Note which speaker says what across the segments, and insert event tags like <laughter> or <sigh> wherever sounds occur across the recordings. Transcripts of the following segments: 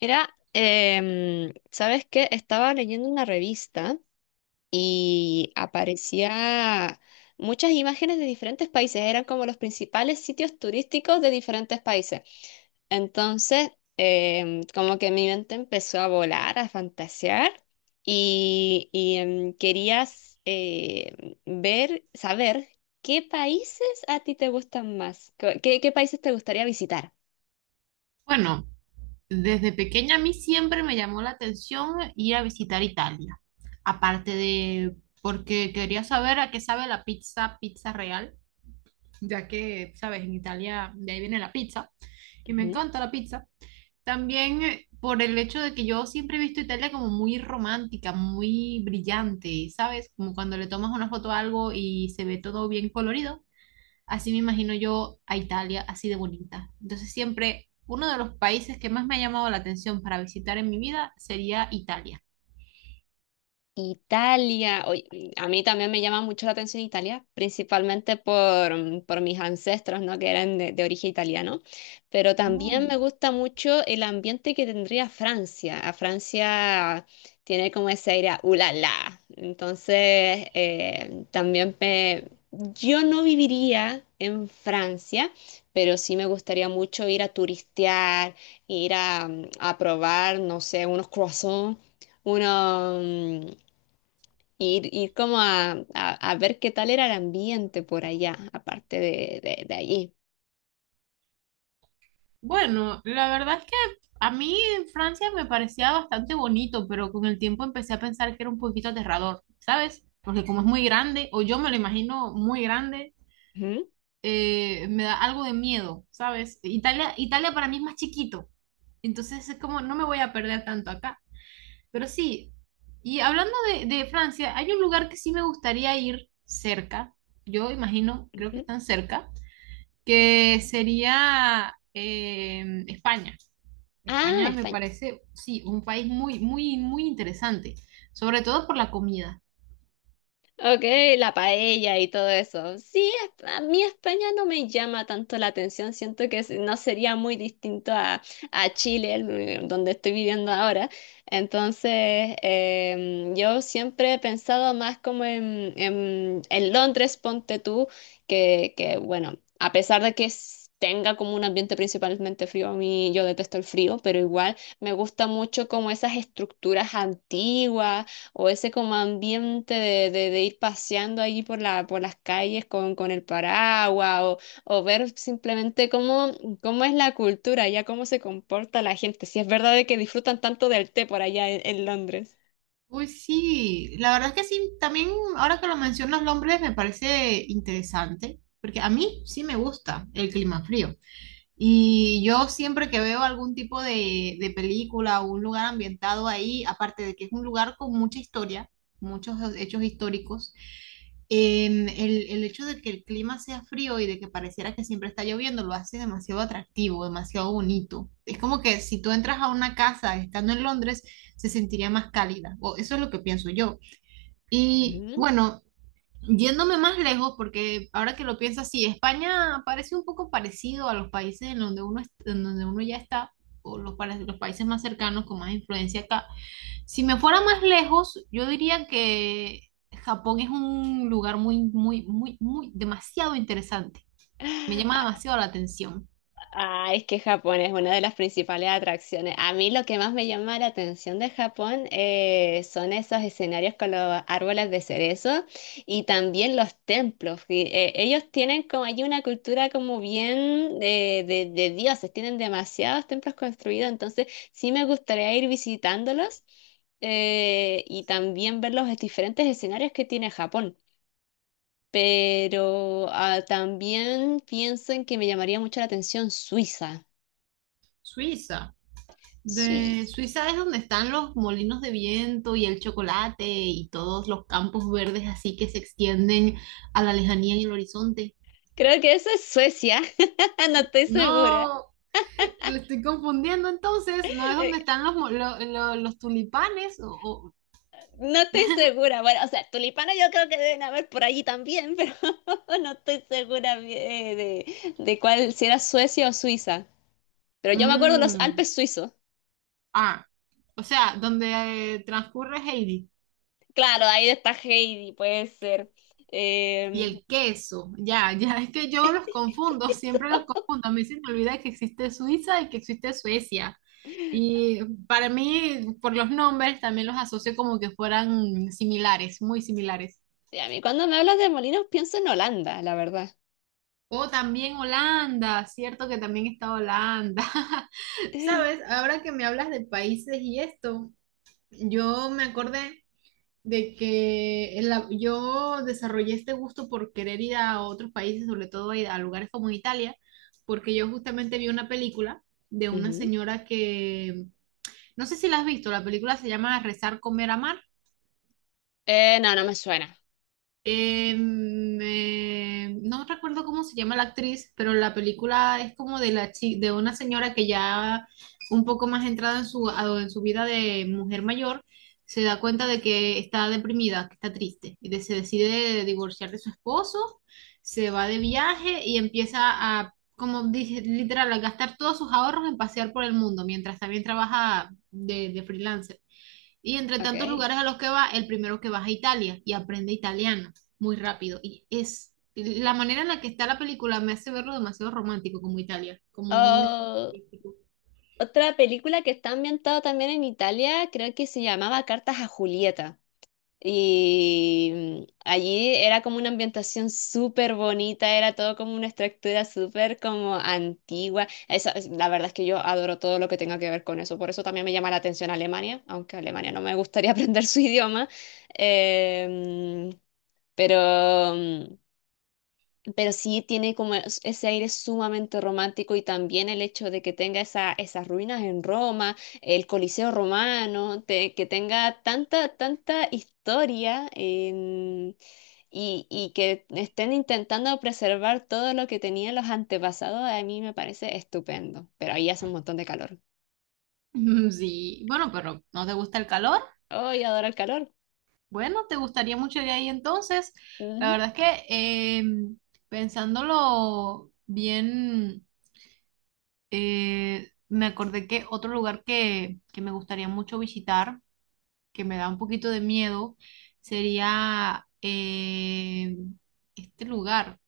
Speaker 1: Mira, ¿sabes qué? Estaba leyendo una revista y aparecía muchas imágenes de diferentes países, eran como los principales sitios turísticos de diferentes países. Entonces, como que mi mente empezó a volar, a fantasear y querías ver, saber qué países a ti te gustan más, qué países te gustaría visitar.
Speaker 2: Bueno, desde pequeña a mí siempre me llamó la atención ir a visitar Italia. Aparte de porque quería saber a qué sabe la pizza, pizza real, ya que, sabes, en Italia de ahí viene la pizza y me
Speaker 1: Ujú.
Speaker 2: encanta la pizza. También por el hecho de que yo siempre he visto Italia como muy romántica, muy brillante, ¿sabes? Como cuando le tomas una foto a algo y se ve todo bien colorido, así me imagino yo a Italia, así de bonita. Entonces siempre uno de los países que más me ha llamado la atención para visitar en mi vida sería Italia.
Speaker 1: Italia, oye, a mí también me llama mucho la atención Italia, principalmente por, por mis ancestros, ¿no? Que eran de origen italiano, pero también
Speaker 2: Mm.
Speaker 1: me gusta mucho el ambiente que tendría Francia. A Francia tiene como ese aire a ulala, entonces también me... Yo no viviría en Francia, pero sí me gustaría mucho ir a turistear, ir a, a probar, no sé, unos croissants uno mm, ir como a ver qué tal era el ambiente por allá, aparte de allí.
Speaker 2: Bueno, la verdad es que a mí en Francia me parecía bastante bonito, pero con el tiempo empecé a pensar que era un poquito aterrador, ¿sabes? Porque como es muy grande, o yo me lo imagino muy grande,
Speaker 1: Ujú,
Speaker 2: me da algo de miedo, ¿sabes? Italia, Italia para mí es más chiquito, entonces es como no me voy a perder tanto acá. Pero sí, y hablando de Francia, hay un lugar que sí me gustaría ir cerca, yo imagino, creo que
Speaker 1: ujú.
Speaker 2: están cerca, que sería España.
Speaker 1: Ah,
Speaker 2: España me
Speaker 1: España.
Speaker 2: parece, sí, un país muy, muy, muy interesante, sobre todo por la comida.
Speaker 1: Ok, la paella y todo eso. Sí, es- a mí España no me llama tanto la atención. Siento que se- no sería muy distinto a Chile, el- donde estoy viviendo ahora. Entonces, yo siempre he pensado más como en, en Londres, ponte tú, bueno, a pesar de que s- tenga como un ambiente principalmente frío, a mí yo detesto el frío, pero igual me gusta mucho como esas estructuras antiguas o ese como ambiente de ir paseando ahí por la, por las calles con el paraguas o ver simplemente cómo, cómo es la cultura, ya cómo se comporta la gente, si es verdad de que disfrutan tanto del té por allá en Londres.
Speaker 2: Uy, sí, la verdad es que sí, también ahora que lo mencionas, Londres me parece interesante, porque a mí sí me gusta el clima frío. Y yo siempre que veo algún tipo de película o un lugar ambientado ahí, aparte de que es un lugar con mucha historia, muchos hechos históricos, el hecho de que el clima sea frío y de que pareciera que siempre está lloviendo lo hace demasiado atractivo, demasiado bonito. Es como que si tú entras a una casa estando en Londres, se sentiría más cálida, o eso es lo que pienso yo. Y bueno, yéndome más lejos, porque ahora que lo pienso así, España parece un poco parecido a los países en donde uno, en donde uno ya está, o los países más cercanos con más influencia acá. Si me fuera más lejos, yo diría que Japón es un lugar muy, muy, muy, muy, demasiado interesante. Me llama
Speaker 1: Ujú.
Speaker 2: demasiado la atención.
Speaker 1: Ah, es que Japón es una de las principales atracciones. A mí lo que más me llama la atención de Japón son esos escenarios con los árboles de cerezo y también los templos. Y, ellos tienen como allí una cultura como bien de dioses, tienen demasiados templos construidos, entonces sí me gustaría ir visitándolos y también ver los diferentes escenarios que tiene Japón. Pero ah, también pienso en que me llamaría mucho la atención Suiza.
Speaker 2: Suiza. De
Speaker 1: Suiza.
Speaker 2: Suiza es donde están los molinos de viento y el chocolate y todos los campos verdes así que se extienden a la lejanía en el horizonte.
Speaker 1: Creo que eso es Suecia. <laughs> No estoy segura.
Speaker 2: No, le estoy confundiendo entonces. ¿No es
Speaker 1: Eh,
Speaker 2: donde están los, mo- lo- los tulipanes? O-
Speaker 1: No estoy segura. Bueno, o sea, tulipanes yo creo que deben haber por allí también, pero <laughs> no estoy segura de cuál, si era Suecia o Suiza. Pero yo me acuerdo de los
Speaker 2: Mm,
Speaker 1: Alpes suizos.
Speaker 2: ah, o sea, donde transcurre Heidi
Speaker 1: Claro, ahí está Heidi, puede ser.
Speaker 2: y
Speaker 1: Eh,
Speaker 2: el queso. Ya, ya es que yo los confundo, siempre los confundo. A mí se me olvida que existe Suiza y que existe Suecia. Y para mí, por los nombres, también los asocio como que fueran similares, muy similares.
Speaker 1: y a mí cuando me hablas de molinos pienso en Holanda, la verdad.
Speaker 2: O también Holanda, cierto que también está Holanda. <laughs> Sabes,
Speaker 1: <laughs>
Speaker 2: ahora que me hablas de países y esto, yo me acordé de que en yo desarrollé este gusto por querer ir a otros países, sobre todo a lugares como Italia, porque yo justamente vi una película de una
Speaker 1: Ujú.
Speaker 2: señora que, no sé si la has visto, la película se llama Rezar, comer, amar.
Speaker 1: No, no me suena.
Speaker 2: No recuerdo cómo se llama la actriz, pero la película es como de de una señora que ya un poco más entrada en su, en su vida de mujer mayor, se da cuenta de que está deprimida, que está triste, y se decide divorciar de su esposo, se va de viaje y empieza a, como dije, literal, a gastar todos sus ahorros en pasear por el mundo, mientras también trabaja de freelancer. Y entre tantos
Speaker 1: Ok.
Speaker 2: lugares a los que va, el primero que vas a Italia y aprende italiano muy rápido. Y es la manera en la que está la película me hace verlo demasiado romántico como Italia, como un destino
Speaker 1: Oh,
Speaker 2: turístico. <laughs>
Speaker 1: otra película que está ambientada también en Italia, creo que se llamaba Cartas a Julieta. Y allí era como una ambientación súper bonita, era todo como una estructura súper como antigua. Esa- es- la verdad es que yo adoro todo lo que tenga que ver con eso, por eso también me llama la atención Alemania, aunque Alemania no me gustaría <laughs> aprender su idioma. Em, pero... mm, pero sí tiene como es- ese aire sumamente romántico y también el hecho de que tenga esa, esas ruinas en Roma, el Coliseo romano, te- que tenga tanta, tanta historia en- y que estén intentando preservar todo lo que tenían los antepasados, a mí me parece estupendo, pero ahí hace un montón de calor.
Speaker 2: Mm, sí, bueno, pero ¿no te gusta el calor?
Speaker 1: ¡Ay, adoro el calor!
Speaker 2: Bueno, te gustaría mucho ir ahí entonces. La
Speaker 1: Ujú.
Speaker 2: verdad es que pensándolo bien, me acordé que otro lugar que me gustaría mucho visitar que me da un poquito de miedo sería este lugar.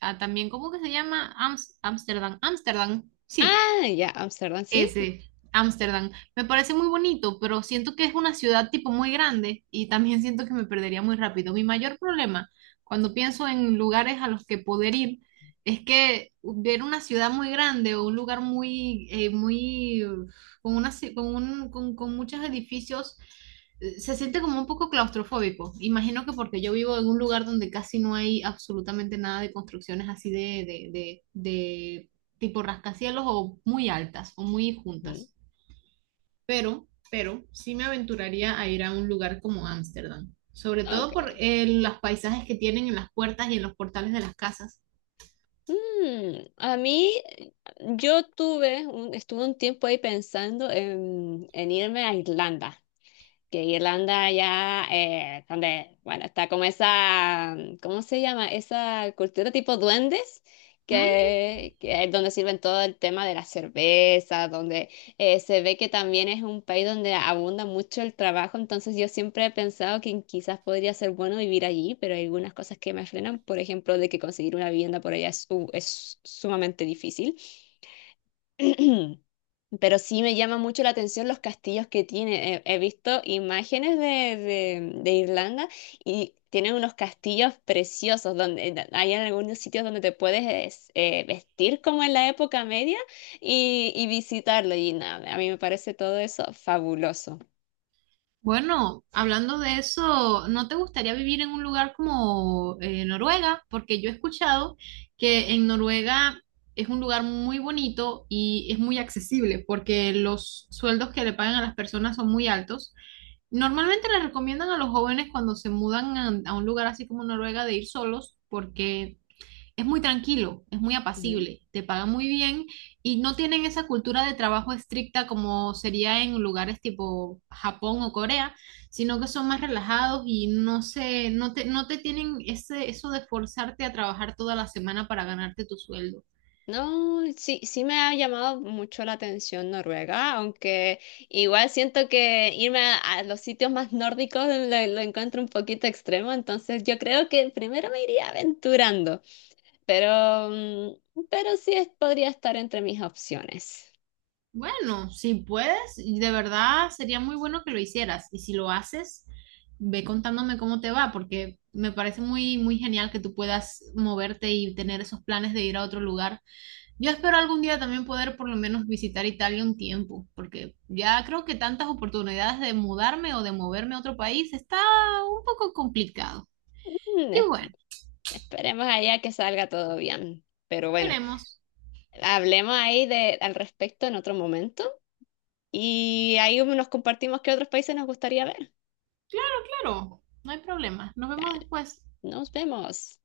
Speaker 2: Ah, también, ¿cómo que se llama? Ámsterdam, Amsterdam, sí.
Speaker 1: Ah, ya, Amsterdam, sí.
Speaker 2: Ese, Ámsterdam. Me parece muy bonito, pero siento que es una ciudad tipo muy grande y también siento que me perdería muy rápido. Mi mayor problema cuando pienso en lugares a los que poder ir es que ver una ciudad muy grande o un lugar muy, muy, con una, con muchos edificios, se siente como un poco claustrofóbico. Imagino que porque yo vivo en un lugar donde casi no hay absolutamente nada de construcciones así de, tipo rascacielos o muy altas o muy
Speaker 1: Ujú.
Speaker 2: juntas. Pero sí me aventuraría a ir a un lugar como Ámsterdam, sobre todo por
Speaker 1: Ok.
Speaker 2: los paisajes que tienen en las puertas y en los portales de las casas.
Speaker 1: Mm, a mí, yo tuve, un- estuve un tiempo ahí pensando en irme a Irlanda que Irlanda ya, donde, bueno, está como esa, ¿cómo se llama? Esa cultura tipo duendes,
Speaker 2: Mm,
Speaker 1: que es donde sirven todo el tema de la cerveza, donde se ve que también es un país donde abunda mucho el trabajo, entonces yo siempre he pensado que quizás podría ser bueno vivir allí, pero hay algunas cosas que me frenan, por ejemplo, de que conseguir una vivienda por allá es, su- es sumamente difícil. <clears throat> Pero sí me llama mucho la atención los castillos que tiene. He, he visto imágenes de Irlanda y tienen unos castillos preciosos donde hay en algunos sitios donde te puedes es- vestir como en la época media y visitarlo. Y nada, a mí me parece todo eso fabuloso.
Speaker 2: bueno, hablando de eso, ¿no te gustaría vivir en un lugar como Noruega? Porque yo he escuchado que en Noruega es un lugar muy bonito y es muy accesible porque los sueldos que le pagan a las personas son muy altos. Normalmente les recomiendan a los jóvenes cuando se mudan a un lugar así como Noruega de ir solos porque es muy tranquilo, es muy apacible, te pagan muy bien y no tienen esa cultura de trabajo estricta como sería en lugares tipo Japón o Corea, sino que son más relajados y no te tienen ese, eso de forzarte a trabajar toda la semana para ganarte tu sueldo.
Speaker 1: No, sí, sí me ha llamado mucho la atención Noruega, aunque igual siento que irme a los sitios más nórdicos lo encuentro un poquito extremo, entonces yo creo que primero me iría aventurando, pero, pero sí es- podría estar entre mis opciones.
Speaker 2: Bueno, si puedes, y de verdad sería muy bueno que lo hicieras. Y si lo haces, ve contándome cómo te va, porque me parece muy, muy genial que tú puedas moverte y tener esos planes de ir a otro lugar. Yo espero algún día también poder por lo menos visitar Italia un tiempo, porque ya creo que tantas oportunidades de mudarme o de moverme a otro país está un poco complicado.
Speaker 1: Mm,
Speaker 2: Y
Speaker 1: es-
Speaker 2: bueno,
Speaker 1: esperemos allá que salga todo bien, pero bueno,
Speaker 2: veremos.
Speaker 1: hablemos ahí de, al respecto en otro momento y ahí nos compartimos qué otros países nos gustaría ver.
Speaker 2: Claro, no hay problema. Nos vemos
Speaker 1: Dale,
Speaker 2: después.
Speaker 1: nos vemos.